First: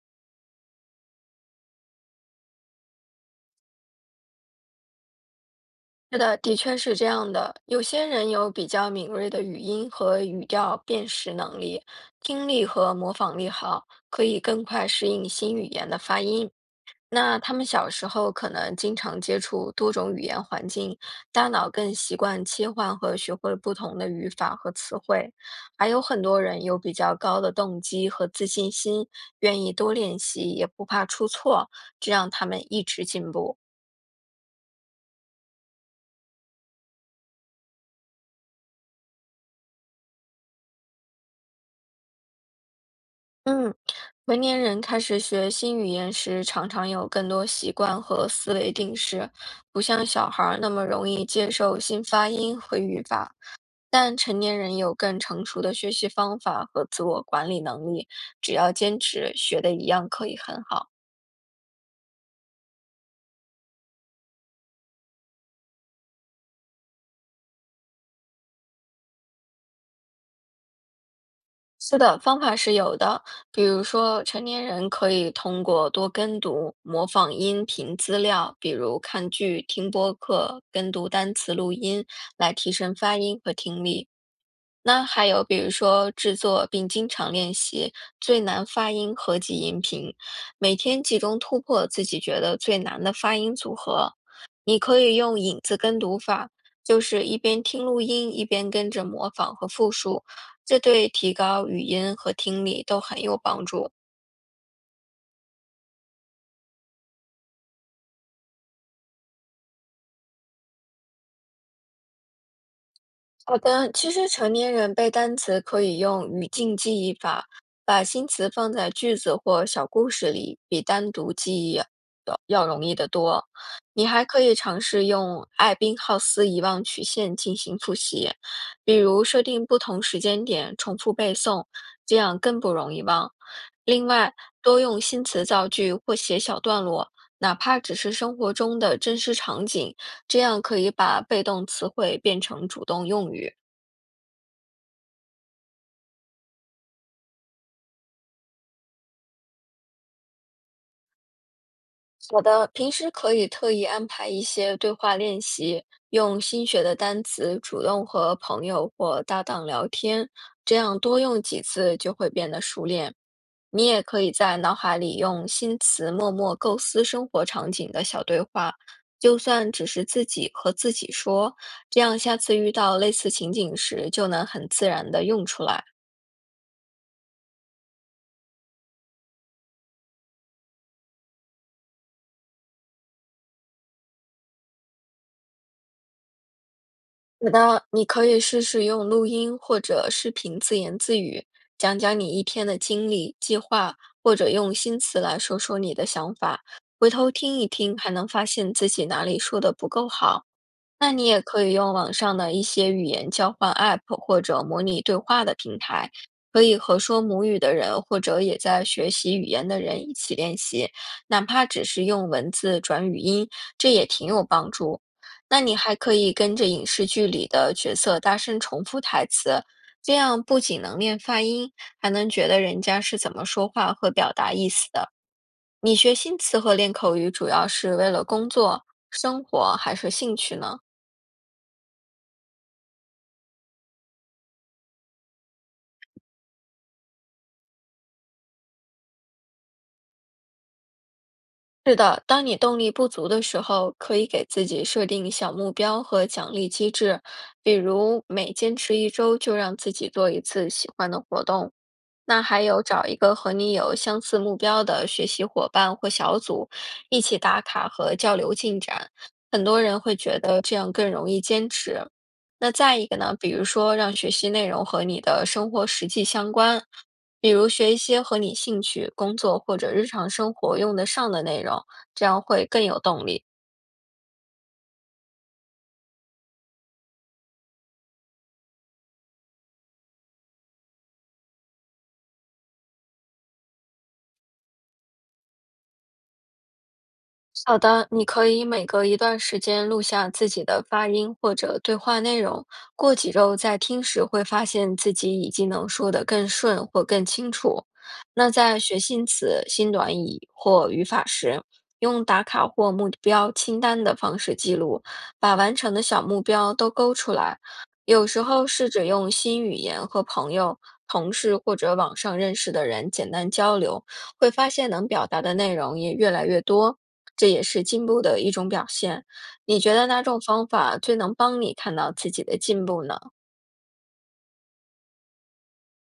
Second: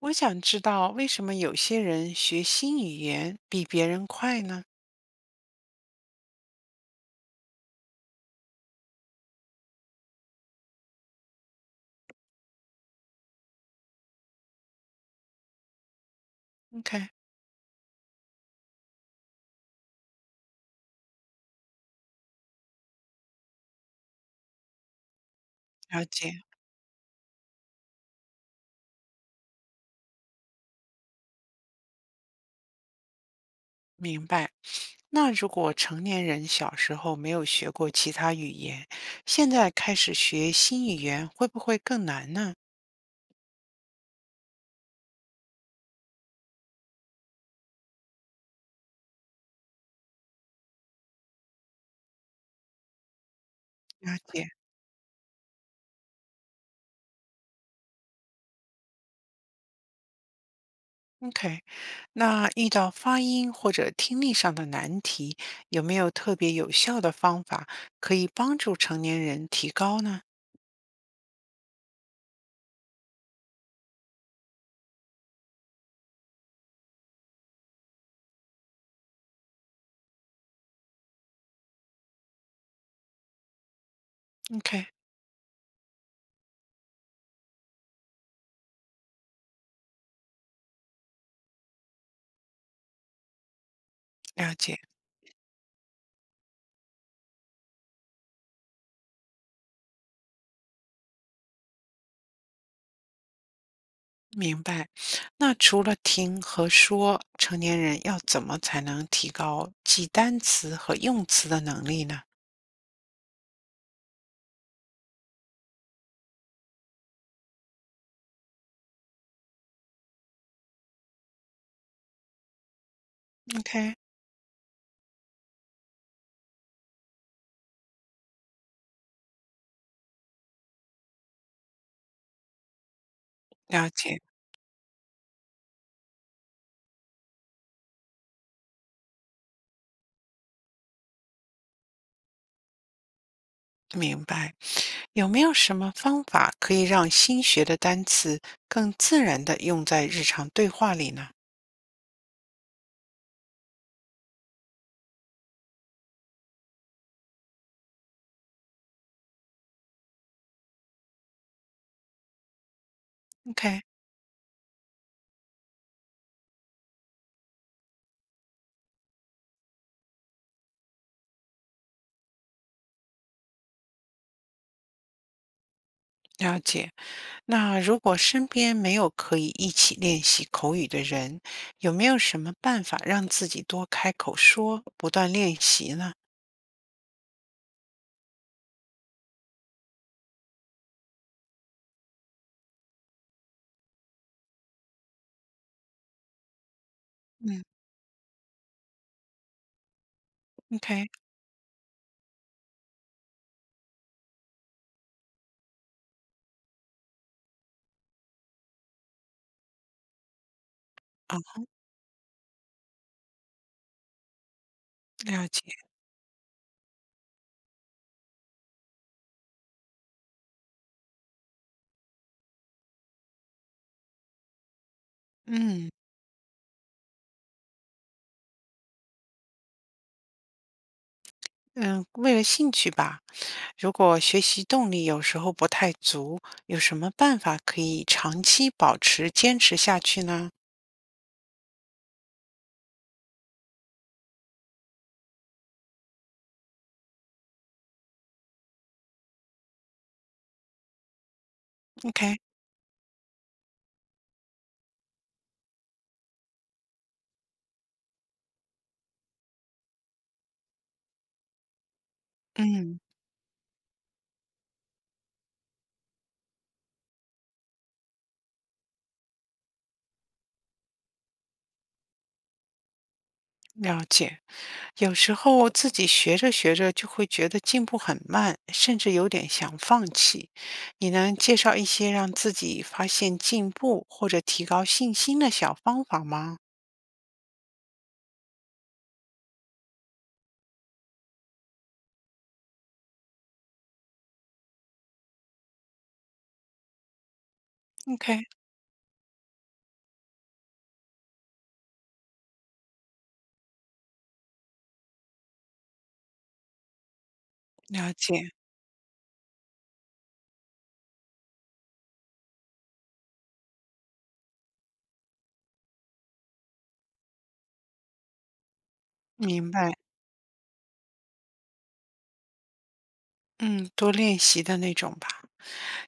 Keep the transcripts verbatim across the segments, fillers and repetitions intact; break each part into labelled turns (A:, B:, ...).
A: 我想知道为什么有些人学新语言比别人快呢
B: 是的，的确是这样的。有些人有比较敏锐的语音和语调辨识能力，听力和模仿力好，可以更快适应新语言的发音。
A: ？OK。
B: 那他们小时候可能经常接触多种语言环境，大脑更习惯切换和学会不同的语法和词汇。还有
A: 了
B: 很
A: 解。
B: 多人有比较高的动机和自信心，愿意多练习，也不怕出错，这让他们一直进步。
A: 明白。那如果成年人小时候没有学过其他语言，现在开始学新语言，会不会更难呢？
B: 嗯，成年人开始学新语言时，常常有更多习惯和思维定式，不像小孩儿那么容易接受新发音和语法。
A: 了
B: 但成
A: 解。
B: 年人有更成熟的学习方法和自我管理能力，只要坚持，学的一样可以很好。
A: OK。那遇到发音或者听力上的难题，有没有特别有效的方法可以帮助成年人提高呢
B: 是的，方法是有的，比如说成年人可以通过多跟读、模仿音频资料，比如看剧、听播客、跟读单词录音，来提升发音和听力。
A: ？OK。
B: 那还有比如说制作并经常练习最难发音合集音频，每天集中突破自己觉得最难的发音组合。
A: 了
B: 你
A: 解。
B: 可以用影子跟读法，就是一边听录音一边跟着模仿和复述，这对提高语音和听力都很有帮助。
A: 明白。那除了听和说，成年人要怎么才能提高记单词和用词的能力呢
B: 好的，其实成年人背单词可以用语境记忆法，把新词放在句子或小故事里，比单独记忆要要容易得多。
A: ？OK。
B: 你还可以尝试用艾宾浩斯遗忘曲线进行复习，比如设定不同时间点重复背诵，这样更不容易忘。
A: 了
B: 另
A: 解。
B: 外，多用新词造句或写小段落，哪怕只是生活中的真实场景。这样可以把被动词汇变成主动用语。
A: 明白。有没有什么方法可以让新学的单词更自然的用在日常对话里呢
B: 好的，平时可以特意安排一些对话练习，用新学的单词主动和朋友或搭档聊天，这样多用几次就会变得熟练。
A: ？OK。
B: 你也可以在脑海里用新词默默构思生活场景的小对话，就算只是自己和自己说，这样下次遇到类似情景时就能很自然的用出来。
A: 了解。那如果身边没有可以一起练习口语的人，有没有什么办法让自己多开口说，不断练习呢？
B: 有的，你可以试试用录音或者视频自言自语，讲讲你一天的经历、计划，或者用新词来说说你的想法。回头听
A: 嗯
B: 一听，还能发现自己哪里说的不够好。
A: ，OK。
B: 那你也可以用网上的一些语言交换 App 或者模拟对话的平台，可以和说母语的人或者也在学习语言的人一起练习，
A: 啊，
B: 哪怕只是用文字转语音，这也挺有帮助。
A: 了
B: 那
A: 解。
B: 你还可以跟着影视剧里的角色大声重复台词，这样不仅能练发音，还能觉得人家是怎么说话和表达意思的。
A: 嗯
B: 你学新词和练口语主要是为了工作、生活还是兴趣呢？
A: 嗯，为了兴趣吧。如果学习动力有时候不太足，有什么办法可以长期保持坚持下去呢
B: 是的，当你动力不足的时候，可以给自己设定小目标和奖励机制，比如每坚持一周就让自己做一次喜欢的活动，
A: ？OK。
B: 那还有找一个和你有相似目标的学习伙伴或小组，一起打卡和交流进展。很多人会觉得这样更容易坚持。那再
A: 嗯。
B: 一个呢，比如说让学习内容和你的生活实际相关，比如学一些和你兴趣、工作或者日常生活用得上的内容，这样会更有动力。
A: 了解。有时候自己学着学着就会觉得进步很慢，甚至有点想放弃。你能介绍一些让自己发现进步或者提高信心的小方法吗
B: 好的，你可以每隔一段时间录下自己的发音或者对话内容，过几周再听时会发现自己已经能说得更顺或更清楚。
A: ？OK。
B: 那在学新词、新短语或语法时，用打卡或目标清单的方式记录，把完成的小目标都勾出来。
A: 了
B: 有
A: 解。
B: 时候试着用新语言和朋友、同事或者网上认识的人简单交流，会发现能表达的内容也越来越多，这也是进步的一种表现。
A: 明
B: 你
A: 白。
B: 觉得哪种方法最能帮你看到自己的进步呢？
A: 嗯，多练习的那种吧。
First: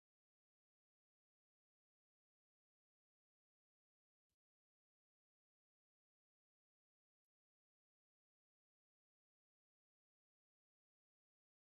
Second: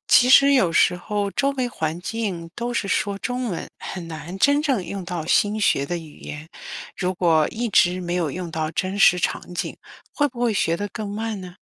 A: 其实有时候周围环境都是说中文，很难真正用到新学的语言。如果一直没有用到真实场景，会不会学得更慢呢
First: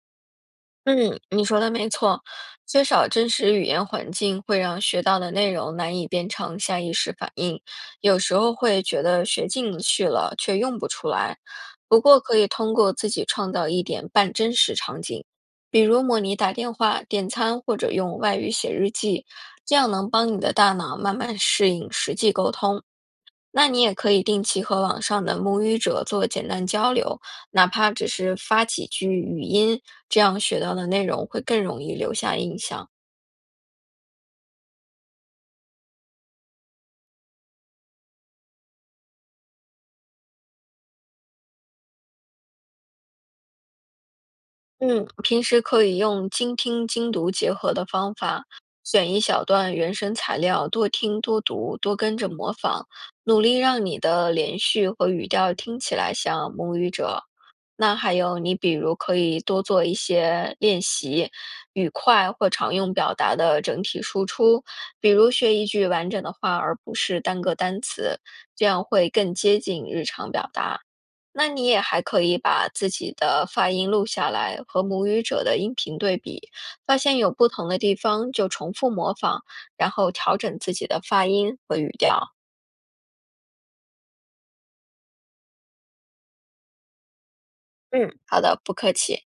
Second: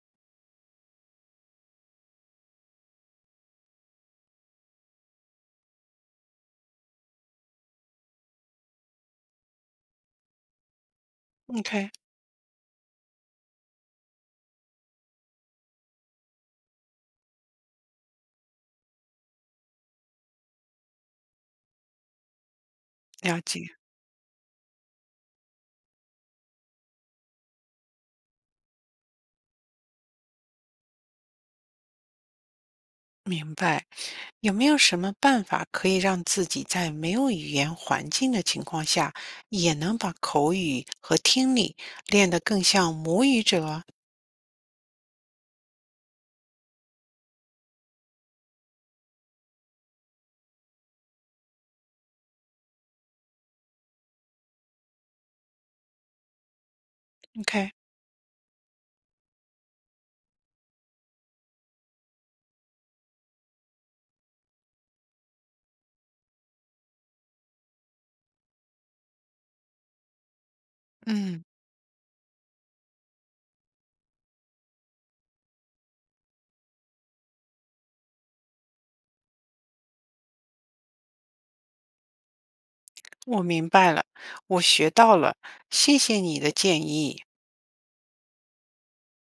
B: 嗯，你说的没错，缺少真实语言环境会让学到的内容难以变成下意识反应，有时候会觉得学进去了却用不出来。
A: ？OK。
B: 不过可以通过自己创造一点半真实场景，比如模拟打电话、点餐或者用外语写日记，这样能帮你的大脑慢慢适应实际沟通。
A: 了解。
B: 那你也可以定期和网上的母语者做简单交流，哪怕只是发几句语音，这样学到的内容会更容易留下印象。
A: 明白。有没有什么办法可以让自己在没有语言环境的情况下，也能把口语和听力练得更像母语者
B: 嗯，平时可以用精听精读结合的方法，选一小段原声材料，多听多读，多跟着模仿，努力让你的连续和语调听起来像母语者。
A: ？OK。
B: 那还有你比如可以多做一些练习，语快或常用表达的整体输出，比如学一句完整的话，而不是单个单词，这样会更接近日常表达。
A: 嗯，
B: 那你也还可以把自己的发音录下来，和母语者的音频对比，发现有不同的地方就重复模仿，然后调整自己的发音和语调。
A: 我明白了，我学到了，谢谢你的建议。
B: 嗯，好的，不客气。